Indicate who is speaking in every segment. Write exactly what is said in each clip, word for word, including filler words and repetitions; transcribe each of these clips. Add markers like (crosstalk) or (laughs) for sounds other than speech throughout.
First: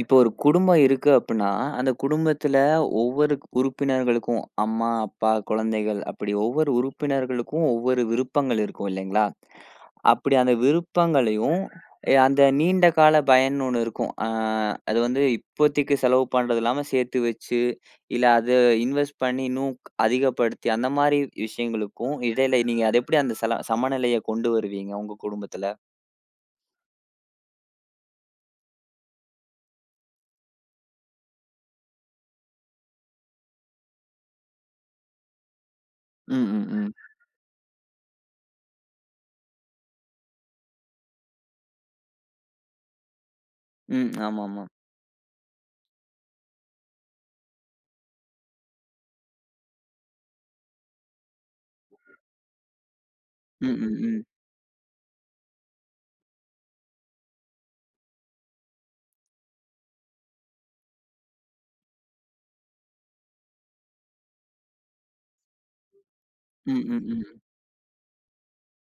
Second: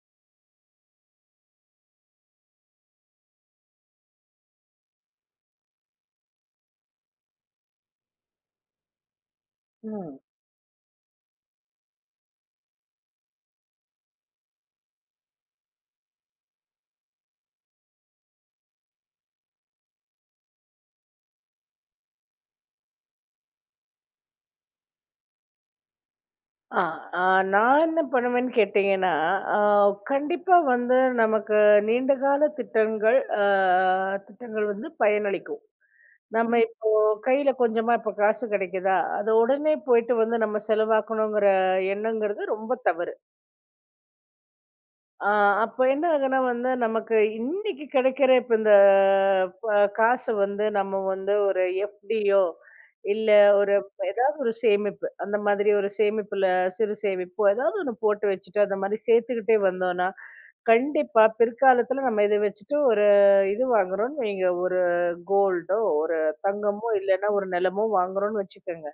Speaker 1: இப்போ ஒரு குடும்பம் இருக்கு அப்புட்ன்னா, அந்த குடும்பத்தில ஒவ்வொரு உறுப்பினர்களுக்கும் அம்மா, அப்பா, குழந்தைகள் அப்படி ஒவ்வொரு உறுப்பினர்களுக்கும் ஒவ்வொரு விருப்பங்கள் இருக்கும் இல்லைங்களா?
Speaker 2: ம்.
Speaker 1: அப்படி அந்த விருப்பங்களையும் எ அந்த நீண்ட கால பயன்னு ஒண்ணு இருக்கும். அ அது வந்து இப்போதைக்கு செலவு பண்றது இல்லாம சேர்த்து வச்சு, இல்ல அத இன்வெஸ்ட் பண்ணி இன்னும் அதிகப்படுத்தி அந்த மாரி விஷயங்களுக்கும் இடையில நீங்க அத எப்படி அந்த சல சமநிலைய கொண்டு வருவீங்க உங்க குடும்பத்தில?
Speaker 2: ஆ, ஆ, நான் என்ன பண்ணுவேன்னு கேட்டீங்கன்னா, ஆ கண்டிப்பா வந்து நமக்கு நீண்ட கால திட்டங்கள் அ திட்டங்கள் வந்து பயனளிக்கும்.
Speaker 1: ம்,
Speaker 2: நம்ம
Speaker 1: ம்,
Speaker 2: இப்போ
Speaker 1: ம்.
Speaker 2: கையில கொஞ்சமா இப்போ காசு கிடைக்குதா, அத உடனே போயிட்டு வந்து நம்ம செலவாக்கணுங்கிற எண்ணங்கிறது ரொம்ப தவறு.
Speaker 1: ம். ஆமாமா.
Speaker 2: ஆ அப்ப என்ன ஆகுன்னா வந்து, நமக்கு இன்னைக்கு கிடைக்கிற இப்ப இந்த ப காச வந்து நம்ம வந்து ஒரு எஃப்டியோ, இல்ல
Speaker 1: ம்,
Speaker 2: ஒரு
Speaker 1: ம், ம்.
Speaker 2: ஏதாவது ஒரு சேமிப்பு. அந்த மாதிரி ஒரு சேமிப்புல சிறு சேமிப்போ, ஏதாவது ஒண்ணு போட்டு வச்சுட்டு, அந்த மாரி சேர்த்துக்கிட்டே வந்தோம்னா, கண்டிப்பா பிற்காலத்துல நம்ம இத வச்சுட்டு ஒரு இது வாங்குறோம்ன்னு வைங்க, ஒரு கோல்டோ, ஒரு
Speaker 1: ம்,
Speaker 2: தங்கமோ,
Speaker 1: ம், ம்.
Speaker 2: இல்லன்னா ஒரு நிலமோ வாங்குறோம்ன்னு வச்சுக்கங்க.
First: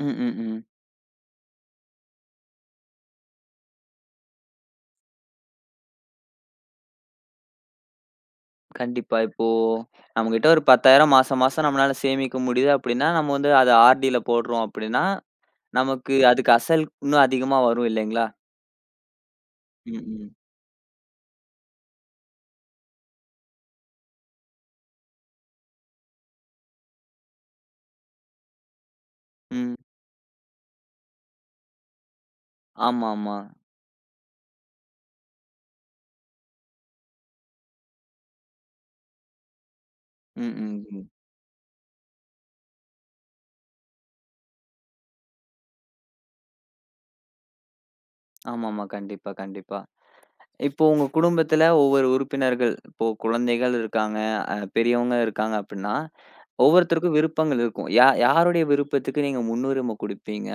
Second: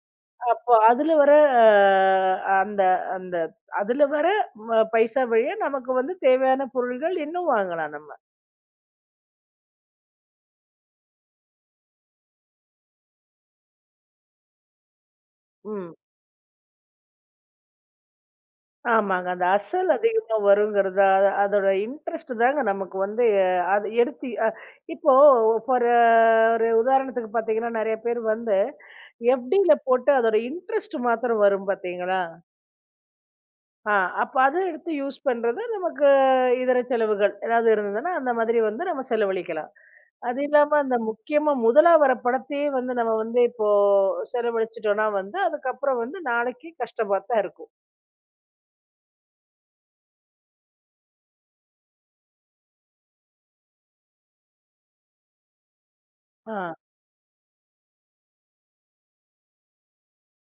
Speaker 1: ம், ம், ம்.
Speaker 2: அப்போ அதுல வர அ அந்த அந்த அதுல வர ம பைசா வழியா நமக்கு வந்து தேவையான பொருள்கள் இன்னும் வாங்கலாம் நம்ம.
Speaker 1: கண்டிப்பா. இப்போ நம்மகிட்ட ஒரு பத்தாயிரம் மாசம் மாசம் நம்மளால சேமிக்க முடியுது அப்படின்னா, நம்ம வந்து அத ஆர்டில போடுறோம் அப்படின்னா,
Speaker 2: ம்.
Speaker 1: நமக்கு அதுக்கு அசல் இன்னும் அதிகமா வரும் இல்லைங்களா?
Speaker 2: ஆமாங்க. அந்த அசல்
Speaker 1: ம், ம்,
Speaker 2: அதிகமா வருங்கிறது அ அதோட இன்ட்ரெஸ்ட் தாங்க நமக்கு வந்து அஹ், அது எடுத்து அ இப்போ ஃபார் ஒரு உதாரணத்துக்கு பார்த்தீங்கன்னா, நெறைய பேர் வந்து எஃப்டில
Speaker 1: ம்.
Speaker 2: போட்டு அதோட இன்ட்ரெஸ்ட் மாத்திரம் வரும் பார்த்தீங்களா?
Speaker 1: ஆமாமா.
Speaker 2: ஆ அப்ப அத எடுத்து யூஸ் பண்றது நமக்கு இதர செலவுகள் ஏதாவது இருந்ததுன்னா, அந்த மாதிரி வந்து நம்ம செலவழிக்கலாம். அது
Speaker 1: ம்,
Speaker 2: இல்லாம
Speaker 1: ம்,
Speaker 2: அந்த
Speaker 1: ம்.
Speaker 2: முக்கியமா முதலா வர படத்தையே வந்து நம்ம வந்து இப்போ செலவழிச்சிட்டோம்னா வந்து அதுக்கப்புறம் வந்து நாளைக்கு கஷ்டமா தான் இருக்கும்.
Speaker 1: ஆமாமா. கண்டிப்பா, கண்டிப்பா. இப்போ உங்க குடும்பத்துல ஒவ்வொரு உறுப்பினர்கள், இப்போ குழந்தைகள் இருக்காங்க, அ பெரியவங்க இருக்காங்க அப்படின்னா,
Speaker 2: ஆ.
Speaker 1: ஒவ்வொருத்தருக்கும் விருப்பங்கள் இருக்கும். யா யாருடைய விருப்பத்துக்கு நீங்க முன்னுரிமை குடுப்பீங்க?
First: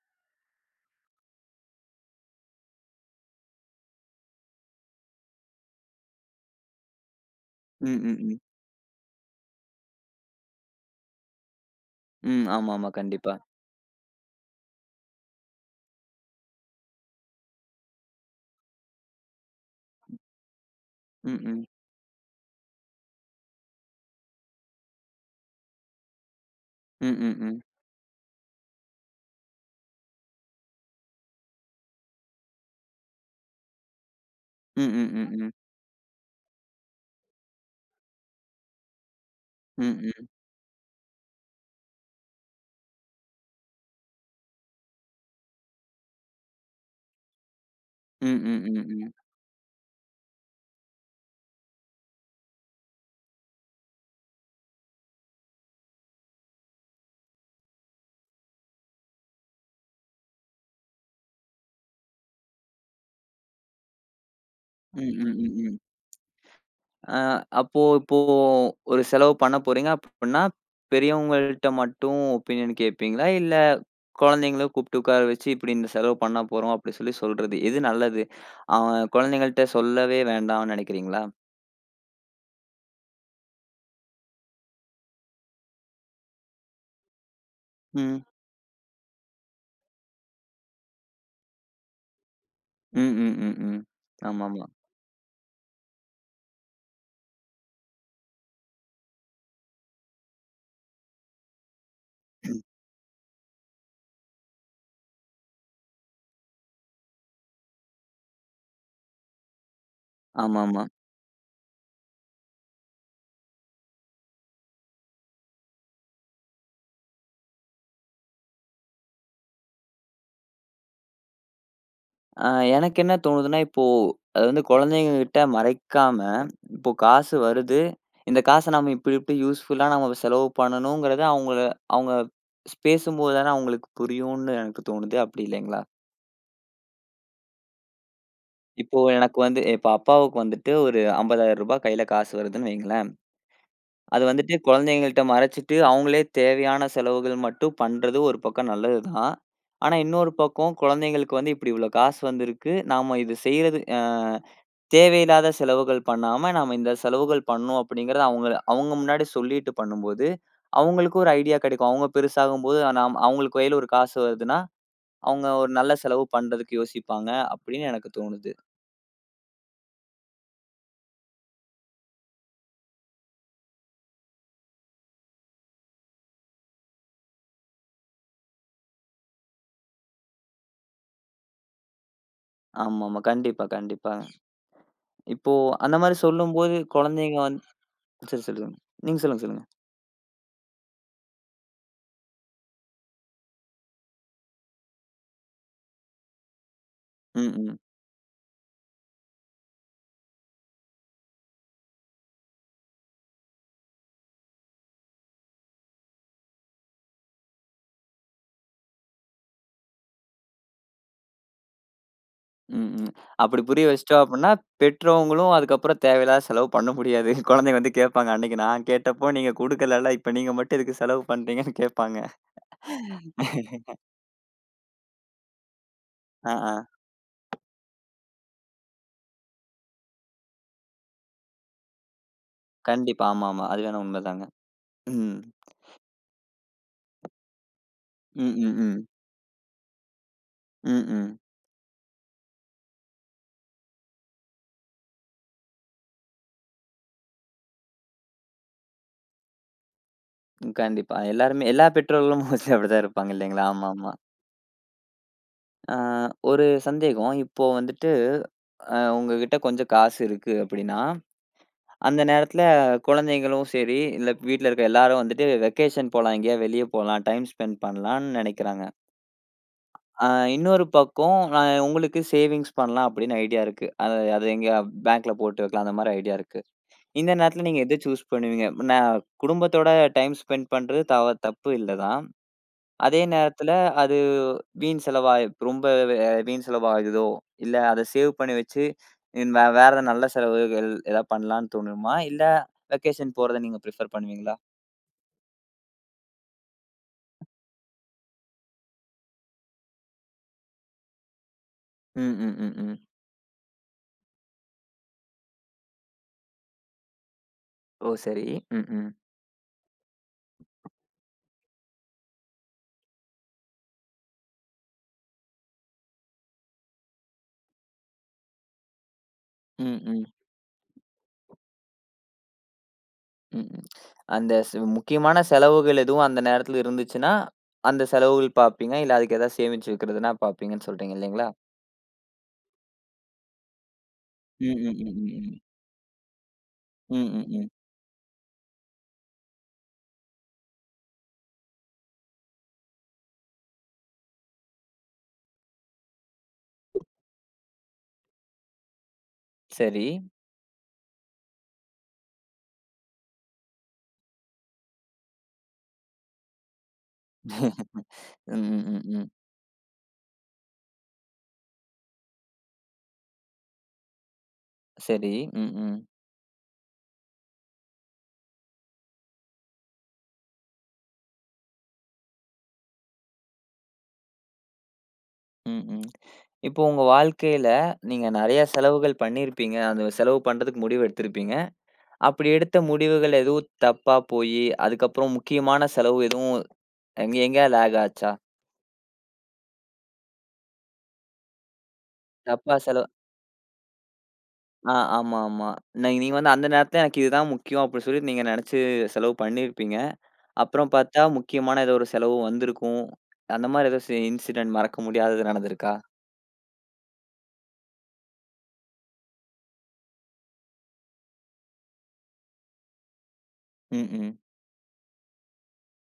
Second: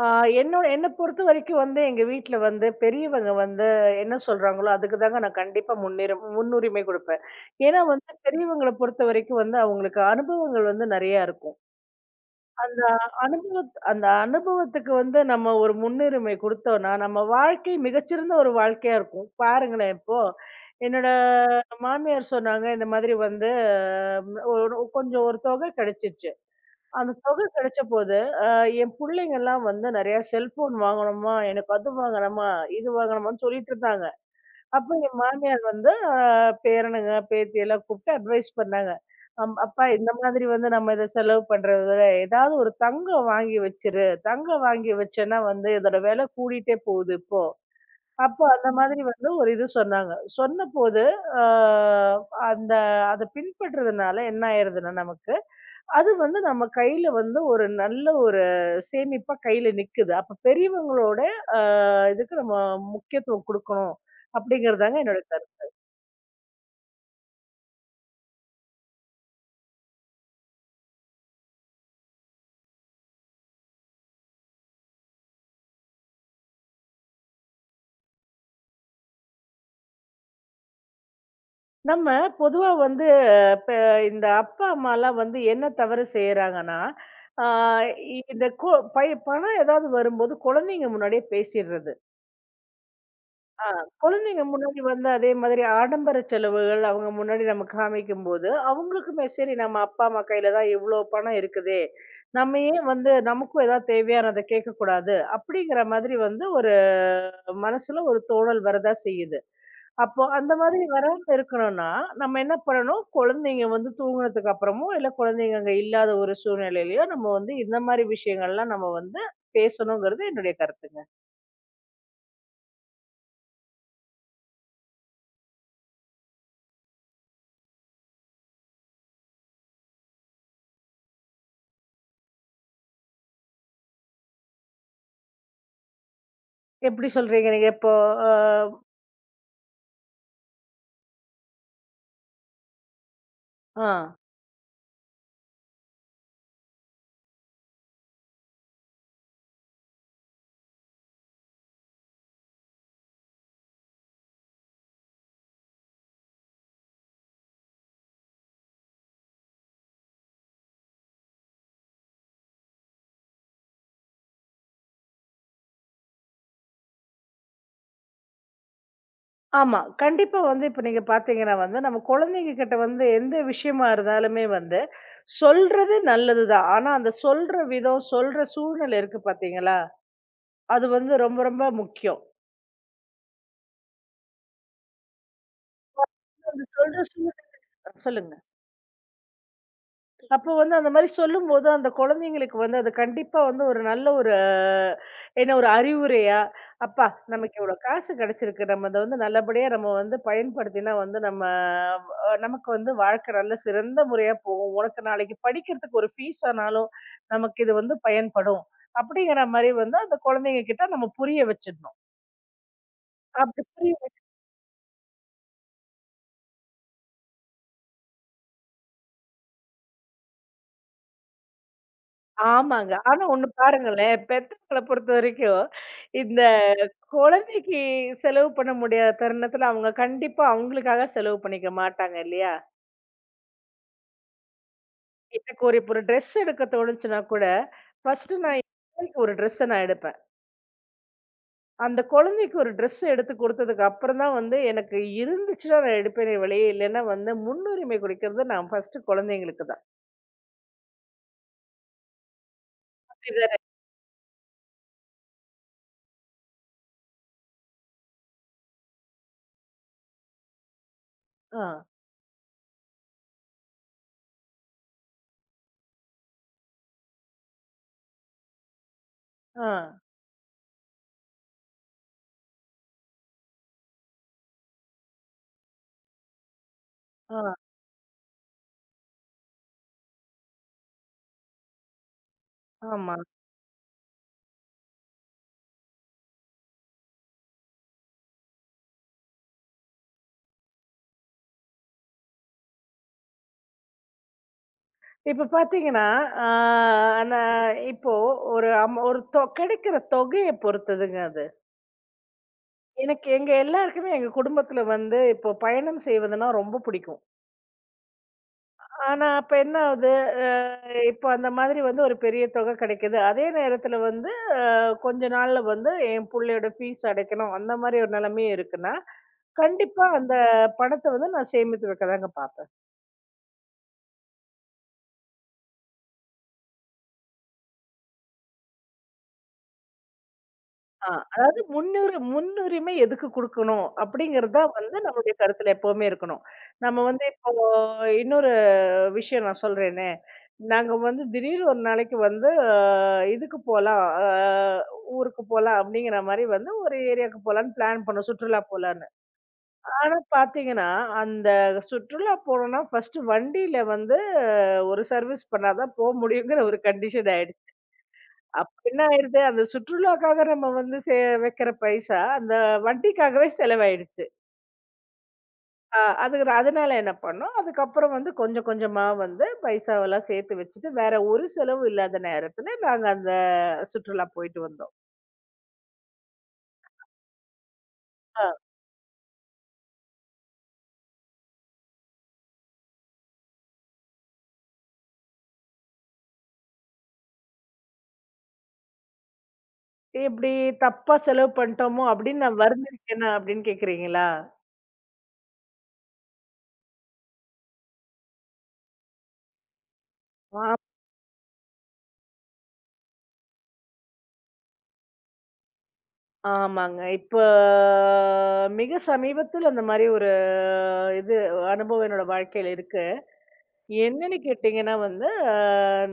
Speaker 2: ஆ என்னோட என்ன பொறுத்த வரைக்கும் வந்து எங்க வீட்ல வந்து பெரியவங்க வந்து என்ன சொல்றாங்களோ அதுக்கு தாங்க நான் கண்டிப்பா முன்னிரு முன்னுரிமை குடுப்பேன். ஏன்னா
Speaker 1: ம்,
Speaker 2: வந்து
Speaker 1: ம், ம்.
Speaker 2: பெரியவங்கள பொறுத்த வரைக்கும் வந்து அவங்களுக்கு அனுபவங்கள் வந்து நெறையா இருக்கும்.
Speaker 1: ம்.
Speaker 2: அந்த
Speaker 1: ஆமாமா. கண்டிப்பா.
Speaker 2: அனுபவத் அந்த அனுபவத்துக்கு வந்து நம்ம ஒரு முன்னுரிமை குடுத்தோம்னா, நம்ம வாழ்க்கை மிகச்சிறந்த ஒரு வாழ்க்கையா இருக்கும். பாருங்களேன் இப்போ, என்னோட
Speaker 1: ம். ம்,
Speaker 2: மாமியார் சொன்னாங்க, இந்த மாதிரி வந்து அஹ், ஒரு கொஞ்சம் ஒரு தொகை கிடைச்சிச்சு. அந்த
Speaker 1: ம், ம்.
Speaker 2: தொகை
Speaker 1: ம்.
Speaker 2: கிடைச்சபோது, அ என் புள்ளைங்கலாம் வந்து நெறையா செல்ஃபோன் வாங்கணுமா, எனக்கு அது வாங்கணுமா, இது வாங்கணுமான்னு சொல்லிட்டு இருந்தாங்க.
Speaker 1: ம்,
Speaker 2: அப்ப
Speaker 1: ம்.
Speaker 2: என்
Speaker 1: ம், ம்.
Speaker 2: மாமியார் வந்து அ பேரனுங்க, பேத்தி எல்லாம் கூப்பிட்டு அட்வைஸ் பண்ணாங்க. அம் "அப்பா
Speaker 1: ம்,
Speaker 2: இந்த
Speaker 1: ம்.
Speaker 2: மாதிரி வந்து நம்ம இத செலவு பண்றத விட, ஏதாவது ஒரு தங்கம் வாங்கி வச்சிரு. தங்கம் வாங்கி வச்சேன்னா வந்து இதோட விலை கூடிட்டே போகுது இப்போ."
Speaker 1: ம்,
Speaker 2: அப்போ
Speaker 1: ம்,
Speaker 2: அந்த
Speaker 1: ம்,
Speaker 2: மாதிரி
Speaker 1: ம்.
Speaker 2: வந்து ஒரு இது சொன்னாங்க. சொன்னபோது அ அந்த அத பின்பற்றதுனால என்ன ஆயிருதுன்னா நமக்கு, அது வந்து நம்ம கையில வந்து ஒரு நல்ல ஒரு சேமிப்பா கையில நிக்குது. அப்ப பெரியவங்களோட அ இதுக்கு நம்ம முக்கியத்துவம் குடுக்கணும். அப்படிங்கிறதாங்க
Speaker 1: ம்,
Speaker 2: என்னோட.
Speaker 1: ம், ம், ம். அ அப்போ இப்போ ஒரு செலவு பண்ண போறீங்க அப்டின்னா, பெரியவங்கள்ட்ட மட்டும் ஒப்பீனியன் கேட்பீங்களா? இல்ல குழந்தைங்கள கூப்ட்டு உட்கார வச்சு, இப்டி இந்த செலவு பண்ண போறோம் அப்டி சொல்லி சொல்றது. எது நல்லது? அவன் குழந்தைங்கள்ட்ட சொல்லவே வேண்டாம்னு நெனைக்கிறீங்களா?
Speaker 2: நம்ம பொதுவா வந்து அஹ், இப்ப இந்த அப்பா அம்மாலாம் வந்து என்ன தவறு செய்யறாங்கன்னா, ஆ
Speaker 1: ம்.
Speaker 2: இந்த கொ பை பணம் ஏதாவது வரும்போது குழந்தைங்க முன்னாடியே பேசிடுறது.
Speaker 1: ம், ம், ம்,
Speaker 2: ஆ
Speaker 1: ம்.
Speaker 2: குழந்தைங்க
Speaker 1: ஆமாமா.
Speaker 2: முன்னாடி வந்து அதே மாதிரி ஆடம்பர செலவுகள் அவங்க முன்னாடி நம்ம காமிக்கும்போது, அவங்களுக்குமே சரி நம்ம அப்பா அம்மா கையில தான் இவ்ளோ பணம் இருக்குதே, நம்ம ஏன் வந்து நமக்கும் ஏதாவது தேவையானத கேட்கக்கூடாது அப்படிங்கிற மாதிரி வந்து ஒரு மனசுல ஒரு தோணல் வரதா செய்யுது. அப்போ அந்த மாதிரி
Speaker 1: ஆமாமா.
Speaker 2: வராம இருக்கணும்னா, நம்ம என்ன பண்ணணும், குழந்தைங்க வந்து தூங்குனதுக்கு அப்புறமோ, இல்ல குழந்தைங்க அங்க இல்லாத ஒரு சூழ்நிலையிலயோ, நம்ம வந்து இந்த மாரி விஷயங்கள்லாம் நம்ம வந்து பேசணுங்கிறது என்னுடைய கருத்துங்க.
Speaker 1: அ எனக்கு என்ன தோணுதுன்னா, இப்போ அது வந்து குழந்தைங்ககிட்ட மறைக்காம, இப்போ காசு வருது இந்த காச நம்ம இப்டி இப்டி யூஸ்ஃபுல்லா நம்ம செலவு பண்ணணுங்கிறத அவங்கள அவங்க ஸ் பேசும்போது தானே அவங்களுக்கு புரியும்னு எனக்கு தோணுது. அப்டி இல்லைங்களா?
Speaker 2: எப்படி சொல்றீங்க நீங்க இப்போ? அ
Speaker 1: இப்போ எனக்கு வந்து இப்ப அப்பாவுக்கு வந்துட்டு ஒரு ரூ. ஐம்பதாயிரம் கையில காசு வருதுன்னு வைங்களேன்.
Speaker 2: ஆ.
Speaker 1: அது வந்துட்டு குழந்தைங்கள்ட்ட மறைச்சிட்டு அவங்களே தேவையான செலவுகள் மட்டும் பண்றது ஒரு பக்கம் நல்லது தான். ஆனா இன்னொரு பக்கம் குழந்தைங்களுக்கு வந்து இப்டி இவ்ளோ காசு வந்திருக்கு. நாம இது செய்றது அ தேவையில்லாத செலவுகள் பண்ணாம, நாம இந்த செலவுகள் பண்ணோம் அப்படிங்கிறத அவங்கள அவங்க முன்னாடி சொல்லிட்டு பண்ணும்போது, அவங்களுக்கு ஒரு ஐடியா கிடைக்கும். அவங்க பெருசாகும்போது நாம் அவங்களுக்கு கையில ஒரு காசு வருதுன்னா, அவங்க ஒரு நல்ல செலவு பண்றதுக்கு யோசிப்பாங்க அப்படின்னு எனக்கு தோணுது.
Speaker 2: ஆமா. கண்டிப்பா வந்து இப்ப நீங்க பார்த்தீங்கன்னா வந்து, நம்ம குழந்தைங்க கிட்ட வந்து எந்த விஷயமா இருந்தாலுமே வந்து, சொல்றது நல்லதுதான். ஆனா அந்த சொல்ற விதம், சொல்ற சூழ்நிலை இருக்கு பார்த்தீங்களா? அது வந்து ரொம்ப ரொம்ப முக்கியம்.
Speaker 1: ஆமாமா. கண்டிப்பா, கண்டிப்பாங்க. இப்போ அந்த மாரி
Speaker 2: அந்த
Speaker 1: சொல்லும்போது
Speaker 2: சொல்ற
Speaker 1: குழந்தைங்க வந்து
Speaker 2: சூழ்நிலை சொல்லுங்க.
Speaker 1: சரி சொல்லுங்க. நீங்க சொல்லுங்க, சொல்லுங்க.
Speaker 2: அப்போ வந்து அந்த மாரி சொல்லும்போது, அந்த குழந்தைங்களுக்கு வந்து அது கண்டிப்பா வந்து ஒரு நல்ல ஒரு அஹ், என்ன ஒரு அறிவுரையா, "அப்பா
Speaker 1: ம்.
Speaker 2: நமக்கு இவ்ளோ
Speaker 1: ம்.
Speaker 2: காசு கிடைச்சிருக்கு. நம்ம அத வந்து நல்லபடியா நம்ம வந்து பயன்படுத்தினா வந்து நம்ம அ நமக்கு வந்து வாழ்க்கை நல்ல சிறந்த முறையா போகும். உனக்கு நாளைக்கு படிக்கிறதுக்கு ஒரு ஃபீஸ் ஆனாலும் நமக்கு இது வந்து பயன்படும்." அப்படிங்கிற மாரி வந்து அந்த குழந்தைங்க கிட்ட நம்ம புரிய வச்சுடணும்.
Speaker 1: ம், ம்.
Speaker 2: அப்படி
Speaker 1: அப்படி புரிய
Speaker 2: புரிய.
Speaker 1: வச்சுட்டோம் அப்படின்னா, பெற்றவங்களும் அதுக்கப்புறம் தேவையில்லாத செலவு பண்ண முடியாது. குழந்தைங்க வந்து கேட்பாங்க. "அன்னைக்கு நான் கேட்டப்போ நீங்க குடுக்கலல்ல. இப்ப நீங்க மட்டும் எதுக்கு செலவு பண்றீங்கன்னு" கேட்பாங்க.
Speaker 2: ஆமாங்க. ஆனா ஒண்ணு பாருங்களேன், பெத்தவங்கள பொறுத்தவரைக்கும், இந்த
Speaker 1: ஆ, ஆ.
Speaker 2: குழந்தைக்கு செலவு பண்ண முடியாத தருணத்துல அவங்க கண்டிப்பா அவங்களுக்காக செலவு பண்ணிக்க மாட்டாங்க இல்லையா?
Speaker 1: கண்டிப்பா. ஆமாமா. அது வேணா உண்மதாங்க. ம்.
Speaker 2: எனக்கு ஒரு இப்போ ஒரு ட்ரெஸ் எடுக்க தோணுச்சுன்னா கூட, ஃபர்ஸ்ட்டு
Speaker 1: ம்.
Speaker 2: நான் என்
Speaker 1: ம், ம்.
Speaker 2: பிள்ளைக்கு ஒரு ட்ரெஸ்ஸ நான் எடுப்பேன்.
Speaker 1: ம், ம்.
Speaker 2: அந்த குழந்தைக்கு ஒரு ட்ரெஸ் எடுத்து குடுத்ததுக்கு அப்புறம் தான் வந்து எனக்கு இருந்துச்சுன்னா நான் எடுப்பேனே ஒழிய, இல்லைன்னா வந்து முன்னுரிமை குடுக்கிறது நான் ஃபர்ஸ்ட்டு குழந்தைங்களுக்கு தான்.
Speaker 1: கண்டிப்பா. எல்லாருமே எல்லா பெற்றோர்களும் (laughs) மோஸ்ட்லி அப்படிதான் இருப்பாங்க
Speaker 2: அப்படிதானே?
Speaker 1: இல்லைங்களா? ஆமாமா. ஆ ஒரு சந்தேகம். இப்போ வந்துட்டு அ உங்ககிட்ட கொஞ்சம் காசு இருக்கு அப்படின்னா,
Speaker 2: ஆ,
Speaker 1: அந்த நேரத்தில குழந்தைங்களும் சரி, இல்ல வீட்ல இருக்க எல்லாரும் வந்துட்டு வெக்கேஷன் போலாம், எங்கேயா வெளிய போலாம், டைம் ஸ்பெண்ட் பண்ணலாம்ன்னு நெனைக்கிறாங்க.
Speaker 2: ஆ,
Speaker 1: ஆ இன்னொரு பக்கம் நான் உங்களுக்கு சேவிங்ஸ் பண்ணலாம் அப்படின்னு ஐடியா இருக்கு. அத அது எங்க பேங்க்ல போட்டு வைக்கலாம் அந்த மாரி ஐடியா இருக்கு. இந்த
Speaker 2: ஆ.
Speaker 1: நேரத்துல நீங்க எத சூஸ் பண்ணுவீங்க? நான் குடும்பத்தோட டைம் ஸ்பெண்ட் பண்றது தவ தப்பு இல்ல தான்.
Speaker 2: ஆமா.
Speaker 1: அதே நேரத்துல அது வீண் செலவாய் ரொம்ப அ வீண் செலவாகுதோ, இல்ல அத சேவ் பண்ணி வச்சு இன் வே வேற ஏதாவது நல்ல செலவுகள் ஏதாவது பண்ணலான்னு தோணுமா? இல்ல வெக்கேஷன் போறத நீங்க பிரிஃபர் பண்ணுவீங்களா?
Speaker 2: இப்ப பாத்தீங்கன்னா, ஆ ஆனா இப்போ ஒரு அம் ஒரு தொ கிடைக்கிற தொகைய பொறுத்ததுங்க அது.
Speaker 1: ம், ம், ம், ம்.
Speaker 2: எனக்கு எங்க எல்லாருக்குமே எங்க குடும்பத்துல வந்து இப்போ பயணம் செய்வதுன்னா ரொம்ப பிடிக்கும்.
Speaker 1: ஓ! சரி. ம், ம்.
Speaker 2: ஆனா அப்ப என்ன ஆகுது, அ இப்போ அந்த மாதிரி வந்து ஒரு பெரிய தொகை கிடைக்குது. அதே நேரத்துல வந்து அ கொஞ்ச நாள்ல வந்து என் புள்ளையோட ஃபீஸ் அடைக்கணும், அந்த மாதிரி ஒரு நிலைமையும் இருக்குன்னா,
Speaker 1: ம்,
Speaker 2: கண்டிப்பா
Speaker 1: ம்,
Speaker 2: அந்த பணத்த வந்து நான் சேமித்து வைக்க தாங்க பாப்பேன்.
Speaker 1: ம், ம். அந்த சு முக்கியமான செலவுகள் எதுவும் அந்த நேரத்துல இருந்துச்சுன்னா, அந்த செலவுகள் பார்ப்பீங்க. இல்ல அதுக்கு ஏதாவது சேமிச்சு வைக்கிறதுனா பார்ப்பீங்கன்னு
Speaker 2: ஆ.
Speaker 1: சொல்றீங்க இல்லைங்களா?
Speaker 2: அதாவது முன்னுரி முன்னுரிமை எதுக்கு குடுக்கணும்? அப்படிங்கிறது
Speaker 1: ம்.
Speaker 2: தான் வந்து
Speaker 1: ம், ம்,
Speaker 2: நம்மளுடைய
Speaker 1: ம், ம்.
Speaker 2: கருத்துல எப்பவுமே இருக்கணும். நம்ம
Speaker 1: ம்,
Speaker 2: வந்து
Speaker 1: ம்,
Speaker 2: இப்போ
Speaker 1: ம்.
Speaker 2: இன்னொரு விஷயம் நான் சொல்றேனே. நாங்க வந்து திடீர்னு ஒரு நாளைக்கு வந்து அ இதுக்கு போலாம். அ ஊருக்கு போலாம் அப்படிங்கிற மாரி வந்து ஒரு ஏரியாவுக்கு போலான்னு பிளான் பண்ணோம். சுற்றுலா போலான்னு.
Speaker 1: சரி.
Speaker 2: ஆனா பாத்தீங்கன்னா, அந்த சுற்றுலா போனோம்னா ஃபர்ஸ்ட்டு வண்டியில வந்து அஹ், ஒரு சர்வீஸ் பண்ணா தான் போ முடியுங்கிற ஒரு கண்டிஷன் ஆயிடுச்சு.
Speaker 1: ம்,
Speaker 2: அப்ப
Speaker 1: ம்,
Speaker 2: என்ன
Speaker 1: ம், ம்.
Speaker 2: ஆயிருது, அந்த சுற்றுலாக்காக நம்ம வந்து சே வைக்கிற பைசா, அந்த வட்டிக்காகவே செலவாயிடுச்சு.
Speaker 1: சரி. ம், ம்.
Speaker 2: அ அது அதனால என்ன பண்ணோம், அதுக்கப்புறம் வந்து கொஞ்சம் கொஞ்சமா வந்து பைசாவெல்லாம் சேர்த்து வச்சுட்டு, வேற ஒரு செலவும் இல்லாத நேரத்துல நாங்க அந்த சுற்றுலா போயிட்டு வந்தோம்.
Speaker 1: ம், ம். இப்போ உங்க வாழ்க்கையில நீங்க
Speaker 2: அ
Speaker 1: நெறைய செலவுகள் பண்ணியிருப்பீங்க. அந்த செலவு பண்றதுக்கு முடிவு எடுத்திருப்பீங்க. அப்படி எடுத்த முடிவுகள் எதுவும் தப்பா போயி, அதுக்கப்புறம் முக்கியமான செலவு எதுவும் எங்க எங்கயா லேக் ஆச்சா?
Speaker 2: "இப்படி தப்பா செலவு பண்ணிட்டோமோ!" அப்படின்னு நான்
Speaker 1: தப்பா செலவு
Speaker 2: வருந்திருக்கேனா அப்படின்னு கேட்கிறீங்களா?
Speaker 1: ஆ ஆமா, ஆமா. நீ நீங்க வந்து அந்த நேரத்துல எனக்கு இதுதான் முக்கியம் அப்படின்னு சொல்லி நீங்க நெனச்சு செலவு பண்ணியிருப்பீங்க.
Speaker 2: ஆ
Speaker 1: அப்புறம் பாத்தா முக்கியமான ஏதோ ஒரு செலவு வந்திருக்கும். அந்த மாரி ஏதோ சி இன்சிடென்ட் மறக்க முடியாதது நடந்திருக்கா?
Speaker 2: ஆமாங்க. இப்ப மிக சமீபத்துல அந்த மாரி ஒரு இது அனுபவம் என்னோட வாழ்க்கையில இருக்கு.
Speaker 1: ம்,
Speaker 2: என்னன்னு
Speaker 1: ம்.
Speaker 2: கேட்டீங்கன்னா வந்து, அ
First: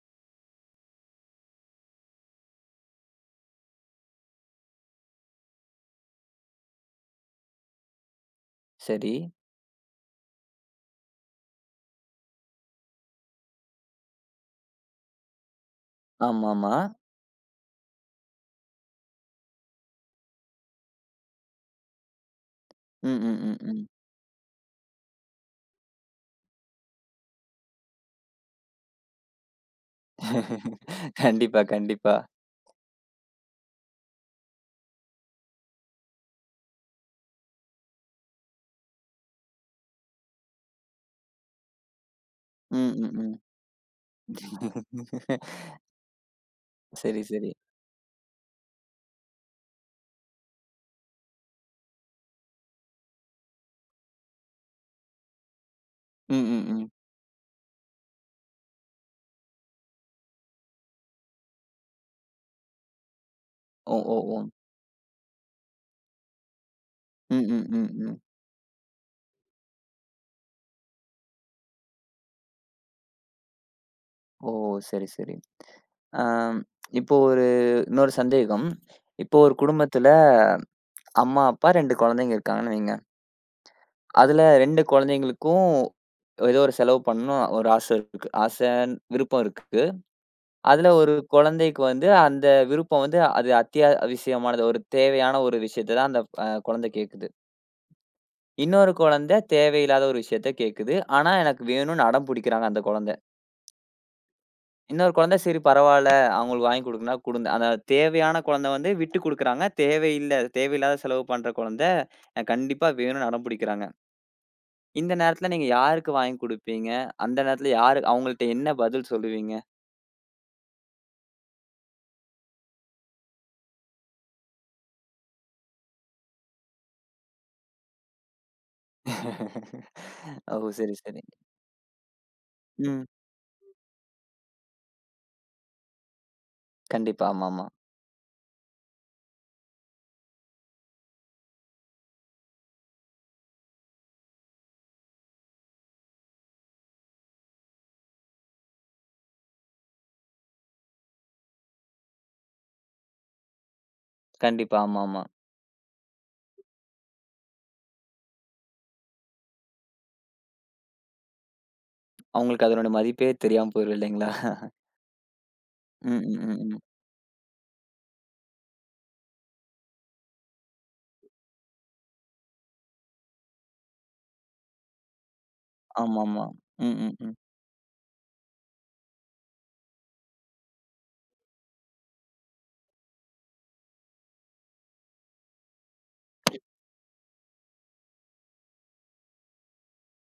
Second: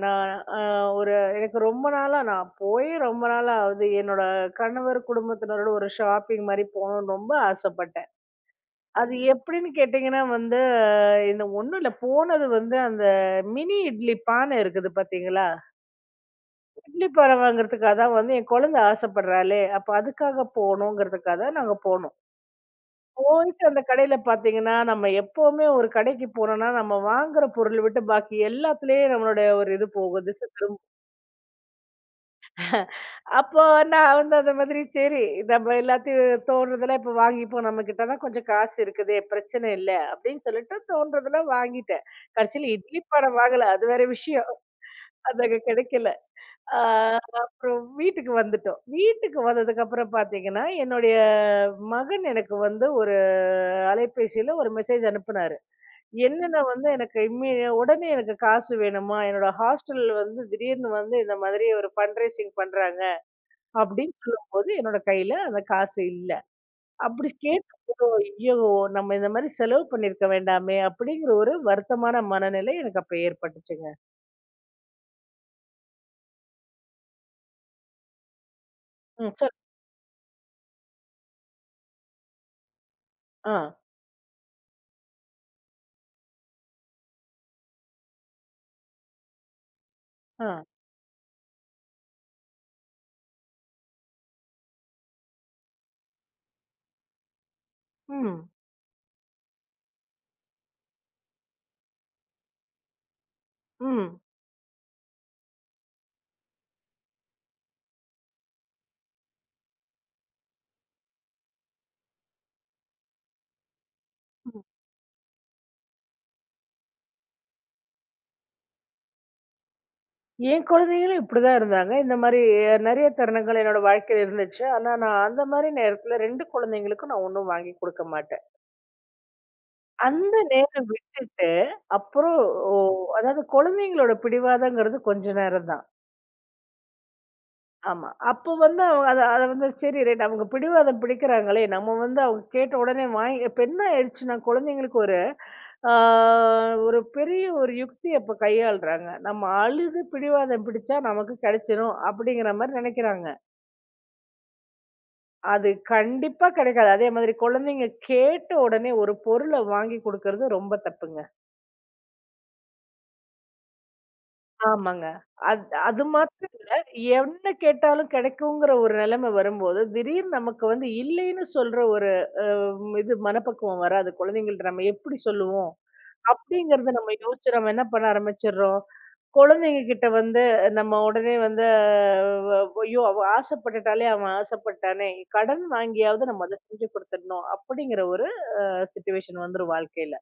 Speaker 2: நான் அ ஒரு எனக்கு ரொம்ப நாளா நான் போய் ரொம்ப நாளா ஆகுது. என்னோட கணவர் குடும்பத்தினரோட ஒரு ஷாப்பிங் மாரி போணும்னு ரொம்ப ஆசைப்பட்டேன்.
Speaker 1: சரி.
Speaker 2: அது எப்படின்னு கேட்டீங்கன்னா வந்து, அஹ், இந்த ஒண்ணும் இல்ல. போனது வந்து அந்த மினி இட்லி பானை இருக்குது பார்த்தீங்களா?
Speaker 1: ஆமாமா.
Speaker 2: இட்லி பானை வாங்குறதுக்காக தான் வந்து என் குழந்தை ஆசைப்படுறாளே! அப்ப அதுக்காக போணுங்கிறதுக்காக தான் நாங்க போனோம்.
Speaker 1: ம், ம், ம்,
Speaker 2: போயிட்டு அந்த
Speaker 1: ம்.
Speaker 2: கடையில பார்த்தீங்கன்னா, நம்ம எப்பவுமே ஒரு கடைக்கு போனோம்னா, நம்ம வாங்குற பொருள் விட்டு பாக்கி எல்லாத்துலயே நம்மளுடைய ஒரு இது போகும். திசை திரும்ப.
Speaker 1: கண்டிப்பா, கண்டிப்பா.
Speaker 2: அப்போ நான் வந்து அந்த மாதிரி சரி நம்ம எல்லாத்தையும் தோணுறதெல்லாம் இப்ப வாங்கிப்போம். நம்ம கிட்ட தான் கொஞ்சம் காசு இருக்குதே! பிரச்சனை இல்ல அப்படின்னு சொல்லிட்டு தோன்றதெல்லாம் வாங்கிட்டேன். கடைசியில
Speaker 1: ம்,
Speaker 2: இட்லி
Speaker 1: ம்,
Speaker 2: பானை
Speaker 1: ம்.
Speaker 2: வாங்கல. அது வேற விஷயம். அது அங்க கிடைக்கல. ஆ
Speaker 1: சரி, சரி.
Speaker 2: அப்புறம் வீட்டுக்கு வந்துட்டோம். வீட்டுக்கு வந்ததுக்கப்புறம் பார்த்தீங்கன்னா, என்னுடைய மகன் எனக்கு வந்து ஒரு அலைபேசியில ஒரு மெசேஜ் அனுப்புனாரு.
Speaker 1: ம்,
Speaker 2: என்னன்னா
Speaker 1: ம்,
Speaker 2: வந்து
Speaker 1: ம்.
Speaker 2: எனக்கு இம்மீ உடனே எனக்கு காசு வேணுமா, என்னோட ஹாஸ்டல் வந்து திடீர்னு வந்து இந்த மாதிரி ஒரு ஃபண்ட்ரைசிங் பண்றாங்க
Speaker 1: ஓ,
Speaker 2: அப்படின்னு
Speaker 1: ஓ, ஓ.
Speaker 2: சொல்லும்போது, என்னோட கையில அந்த காசு இல்ல. அப்படி
Speaker 1: ம், ம், ம்,
Speaker 2: கேட்டோம்,
Speaker 1: ம்.
Speaker 2: ஐயோ! நம்ம இந்த மாதிரி செலவு பண்ணியிருக்க வேண்டாமே அப்படிங்கிற ஒரு வருத்தமான மனநிலை எனக்கு அப்ப ஏற்பட்டுச்சுங்க.
Speaker 1: ஓ! சரி, சரி. ஆம், இப்போ ஒரு இன்னொரு சந்தேகம்.
Speaker 2: ம்.
Speaker 1: இப்போ
Speaker 2: சொல்
Speaker 1: ஒரு குடும்பத்துல அம்மா, அப்பா இரண்டு குழந்தைங்க இருக்காங்கன்னு வைங்க.
Speaker 2: ஆ,
Speaker 1: அதுல இரண்டு குழந்தைங்களுக்கும் ஏதோ ஒரு செலவு பண்ணணும் ஒரு ஆசை இருக்கு. ஆசை, விருப்பம் இருக்கு.
Speaker 2: ஆ.
Speaker 1: அதுல ஒரு குழந்தைக்கு வந்து அந்த விருப்பம் வந்து அது அத்தியாவசியமானது. ஒரு தேவையான ஒரு விஷயத்த தான் அந்த அ குழந்தை கேட்குது.
Speaker 2: ம்,
Speaker 1: இன்னொரு குழந்தை தேவையில்லாத ஒரு விஷயத்த கேட்குது. ஆனா எனக்கு வேணும்னு அடம் பிடிக்கிறாங்க அந்த குழந்தை.
Speaker 2: ம்,
Speaker 1: இன்னொரு குழந்தை சரி பரவால்ல அவங்களுக்கு வாங்கி குடுக்கணும்னா குடுங்க. அந்த தேவையான குழந்தை வந்து விட்டு குடுக்குறாங்க. தேவையில்ல தேவையில்லாத செலவு பண்ற குழந்தை எனக்கு கண்டிப்பா வேணும்னு அடம் பிடிக்கிறாங்க.
Speaker 2: ம்.
Speaker 1: இந்த நேரத்துல நீங்க யாருக்கு வாங்கி குடுப்பீங்க? அந்த நேரத்துல யாரு அவங்கள்ட்ட என்ன பதில் சொல்லுவீங்க?
Speaker 2: என் குழந்தைகளும் இப்படிதான் இருந்தாங்க. இந்த மாரி நெறைய தருணங்கள் என்னோட வாழ்க்கையில இருந்துச்சு. ஆனா நான் அந்த மாரி நேரத்துல ரெண்டு குழந்தைங்களுக்கும் நான் ஒண்ணும் வாங்கி குடுக்க மாட்டேன். அந்த
Speaker 1: (laughs) ஓ!
Speaker 2: நேரம்
Speaker 1: சரி, சரி.
Speaker 2: விட்டுட்டு, அப்புறம் ஓ
Speaker 1: ம்.
Speaker 2: அதாவது குழந்தைங்களோட பிடிவாதங்கிறது கொஞ்ச நேரம் தான்.
Speaker 1: கண்டிப்பா. ஆமாமா.
Speaker 2: ஆமா. அப்போ வந்து அவ அத அத வந்து சரி ரைட் அவங்க பிடிவாதம் பிடிக்கிறாங்களே, நம்ம வந்து அவங்க கேட்ட உடனே வாங்கி இப்ப என்ன ஆயிடுச்சுன்னா, குழந்தைங்களுக்கு ஒரு ஆ ஒரு பெரிய ஒரு யுக்திய இப்ப கையாளுறாங்க. நம்ம அழுது பிடிவாதம் பிடிச்சா நமக்கு கிடைச்சிரும் அப்படிங்கிற மாரி நெனைக்கிறாங்க.
Speaker 1: கண்டிப்பா. ஆமாமா.
Speaker 2: அது கண்டிப்பா கிடைக்காது. அதே மாதிரி குழந்தைங்க கேட்ட உடனே ஒரு பொருள வாங்கி குடுக்கறது ரொம்ப தப்புங்க.
Speaker 1: அவங்களுக்கு அதனுடைய மதிப்பே தெரியாம போயிரும் இல்லைங்களா?
Speaker 2: ஆமாங்க. அது அது
Speaker 1: ம், ம்,
Speaker 2: மாத்திரம்
Speaker 1: ம்,
Speaker 2: இல்ல.
Speaker 1: ம்.
Speaker 2: என்ன கேட்டாலும் கிடைக்குங்கிற ஒரு நிலைமை வரும்போது, திடீர்னு நமக்கு வந்து இல்லைன்னு சொல்ற ஒரு ம், இது மனப்பக்குவம் வராது. குழந்தைங்கள்ட்ட நம்ம எப்படி சொல்லுவோம்?
Speaker 1: ஆமாமா.
Speaker 2: அப்படிங்கிறத
Speaker 1: ம்,
Speaker 2: நம்ம
Speaker 1: ம், ம்.
Speaker 2: யோசிச்சு நம்ம என்ன பண்ண ஆரம்பிச்சுடுறோம், குழந்தைங்க கிட்ட வந்து நம்ம உடனே வந்து அஹ், ஐயோ! அவ ஆசைப்பட்டுட்டாலே அவன் ஆசைப்பட்டானே! கடன் வாங்கியாவது நம்ம அத செஞ்சு குடுத்துடணும். அப்படிங்கிற ஒரு சிச்சுவேஷன் வந்துரும் வாழ்க்கையில.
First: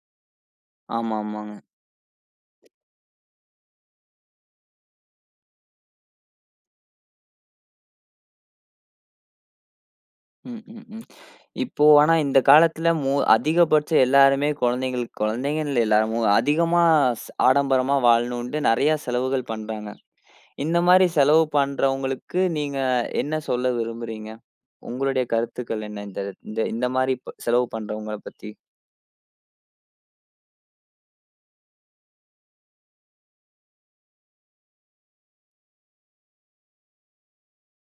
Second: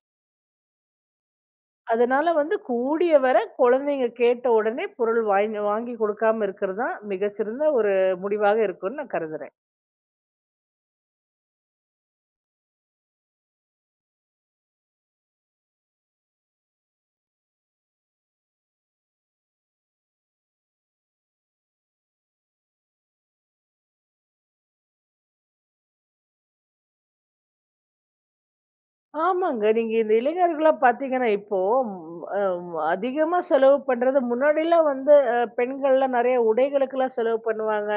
Speaker 1: ஆமா, ஆமாங்க.
Speaker 2: அதனால வந்து கூடிய வரை குழந்தைங்க கேட்ட உடனே பொருள் வாங்கி வாங்கி கொடுக்காம இருக்கிறது தான் மிகச்சிறந்த ஒரு முடிவாக இருக்கும்னு நான் கருதுறேன்.
Speaker 1: ம், ம், ம். இப்போ ஆனா இந்த காலத்துல மோ அதிகபட்ச எல்லாருமே குழந்தைங்களுக்கு குழந்தைங்கன்னு இல்ல எல்லாரும் அதிகமா ஸ் ஆடம்பரமா வாழணுன்ட்டு நெறைய செலவுகள் பண்றாங்க. இந்த மாரி செலவு பண்றவங்களுக்கு நீங்க என்ன சொல்ல விரும்புறீங்க? உங்களுடைய கருத்துக்கள் என்ன இந்த இந்த இந்த மாரி ப செலவு பண்றவங்கள பத்தி?
Speaker 2: ஆமாங்க. நீங்க இந்த இளைஞர்களா பார்த்தீங்கன்னா, இப்போ ம் அ அதிகமா செலவு பண்றது முன்னாடிலாம் வந்து அ பெண்கள்லாம் நெறைய உடைகளுக்கெல்லாம் செலவு பண்ணுவாங்க.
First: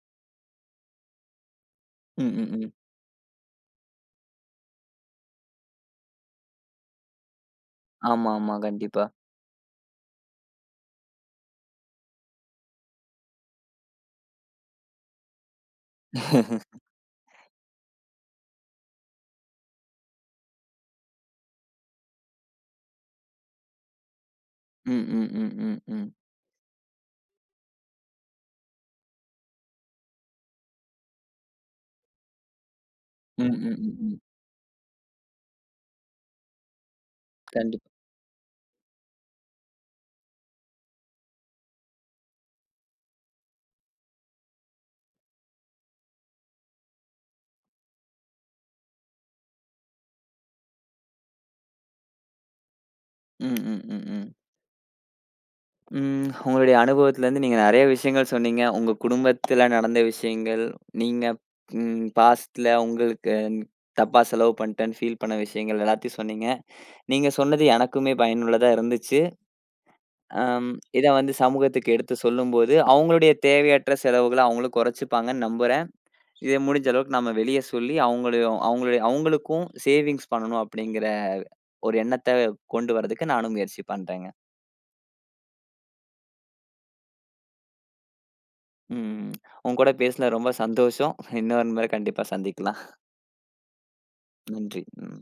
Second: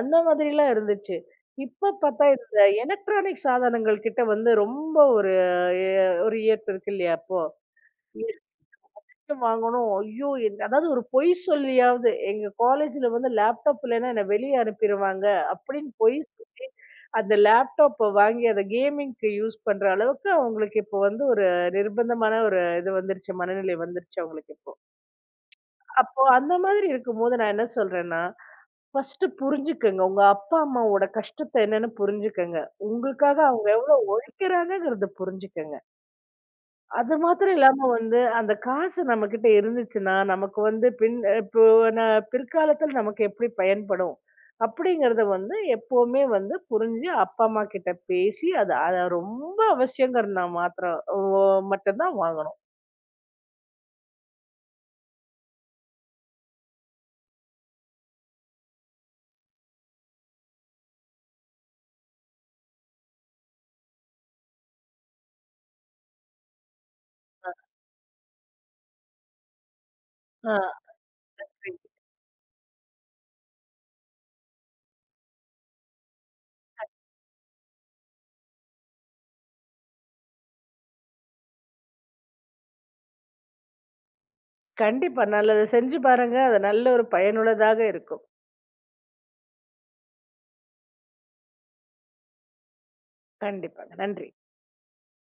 Speaker 2: அந்த மாதிரிலாம் இருந்துச்சு. இப்ப
Speaker 1: ம்,
Speaker 2: பார்த்தா
Speaker 1: ம்,
Speaker 2: இந்த
Speaker 1: ம்.
Speaker 2: எலக்ட்ரானிக் சாதனங்கள் கிட்ட வந்து ரொம்ப ஒரு எ ஒரு ஈர்ப்பு இருக்கு இல்லையா இப்போ?
Speaker 1: ஆமாமா. கண்டிப்பா.
Speaker 2: வாங்கணும். ஐயோ! என் அதாவது ஒரு பொய் சொல்லியாவது எங்க காலேஜ்ல வந்து லேப்டாப் இல்லன்னா என்ன வெளிய அனுப்பிருவாங்க அப்படின்னு பொய் சொல்லி,
Speaker 1: (laughs)
Speaker 2: அந்த லேப்டாப்ப வாங்கி அத கேமிங்க்கு யூஸ் பண்ற அளவுக்கு அவங்களுக்கு இப்போ வந்து ஒரு நிர்பந்தமான ஒரு இது வந்துருச்சு. மனநிலை வந்துருச்சு அவங்களுக்கு இப்போ.
Speaker 1: ம், ம், ம், ம், ம்.
Speaker 2: அப்போ அந்த மாதிரி இருக்கும்போது நான் என்ன சொல்றேன்னா, ஃபர்ஸ்ட்டு புரிஞ்சுக்கங்க. உங்க அப்பா, அம்மாவோட கஷ்டத்த என்னன்னு புரிஞ்சுக்கங்க. உங்களுக்காக
Speaker 1: ம், ம்,
Speaker 2: அவங்க
Speaker 1: ம், ம்.
Speaker 2: உழைக்கிறாங்கங்கிறத புரிஞ்சுக்கங்க. அது மாத்திரம் இல்லாம
Speaker 1: கண்டிப்பா.
Speaker 2: வந்து, அந்த காசு நம்மகிட்ட இருந்துச்சுன்னா, நமக்கு வந்து பின் இப்போ ந பிற்காலத்தில் நமக்கு எப்படி பயன்படும்? அப்படிங்கிறத வந்து எப்பவுமே வந்து புரிஞ்சு, அப்பா, அம்மா கிட்ட பேசி, அது அத ரொம்ப அவசியங்கிறனா மாத்திரம் ஓ மட்டும் தான் வாங்கணும்.
Speaker 1: ம், ம், ம், ம். ம். உங்களுடைய அனுபவத்திலருந்து நீங்க நெறைய விஷயங்கள் சொன்னீங்க. உங்க குடும்பத்தில நடந்த விஷயங்கள், நீங்க ம் பாஸ்ட்ல உங்களுக்கு தப்பா செலவு பண்ணிட்டேன்னு ஃபீல் பண்ண விஷயங்கள் எல்லாத்தையும் சொன்னீங்க. நீங்க சொன்னது எனக்குமே பயனுள்ளதா இருந்துச்சு.
Speaker 2: ஆ
Speaker 1: அம் இத வந்து சமூகத்துக்கு எடுத்து சொல்லும்போது, அவங்களுடைய தேவையற்ற செலவுகள அவங்களும் குறைச்சுப்பாங்கன்னு நம்புறேன். இத முடிஞ்ச அளவுக்கு நம்ம வெளிய சொல்லி அவங்களையும் அவங்களுடைய அவங்களுக்கும் சேவிங்ஸ் பண்ணணும் அப்படிங்கிற ஒரு எண்ணத்த கொண்டு வரதுக்கு நானும் முயற்சி பண்றேங்க.
Speaker 2: கண்டிப்பா நல்லது. செஞ்சு பாருங்க. அது நல்ல ஒரு பயனுள்ளதாக இருக்கும்.
Speaker 1: ம். உங்க கூட பேசுனது ரொம்ப சந்தோஷம். இன்னொரு முறை கண்டிப்பா சந்திக்கலாம்.
Speaker 2: கண்டிப்பாங்க. நன்றி.
Speaker 1: நன்றி. ம்.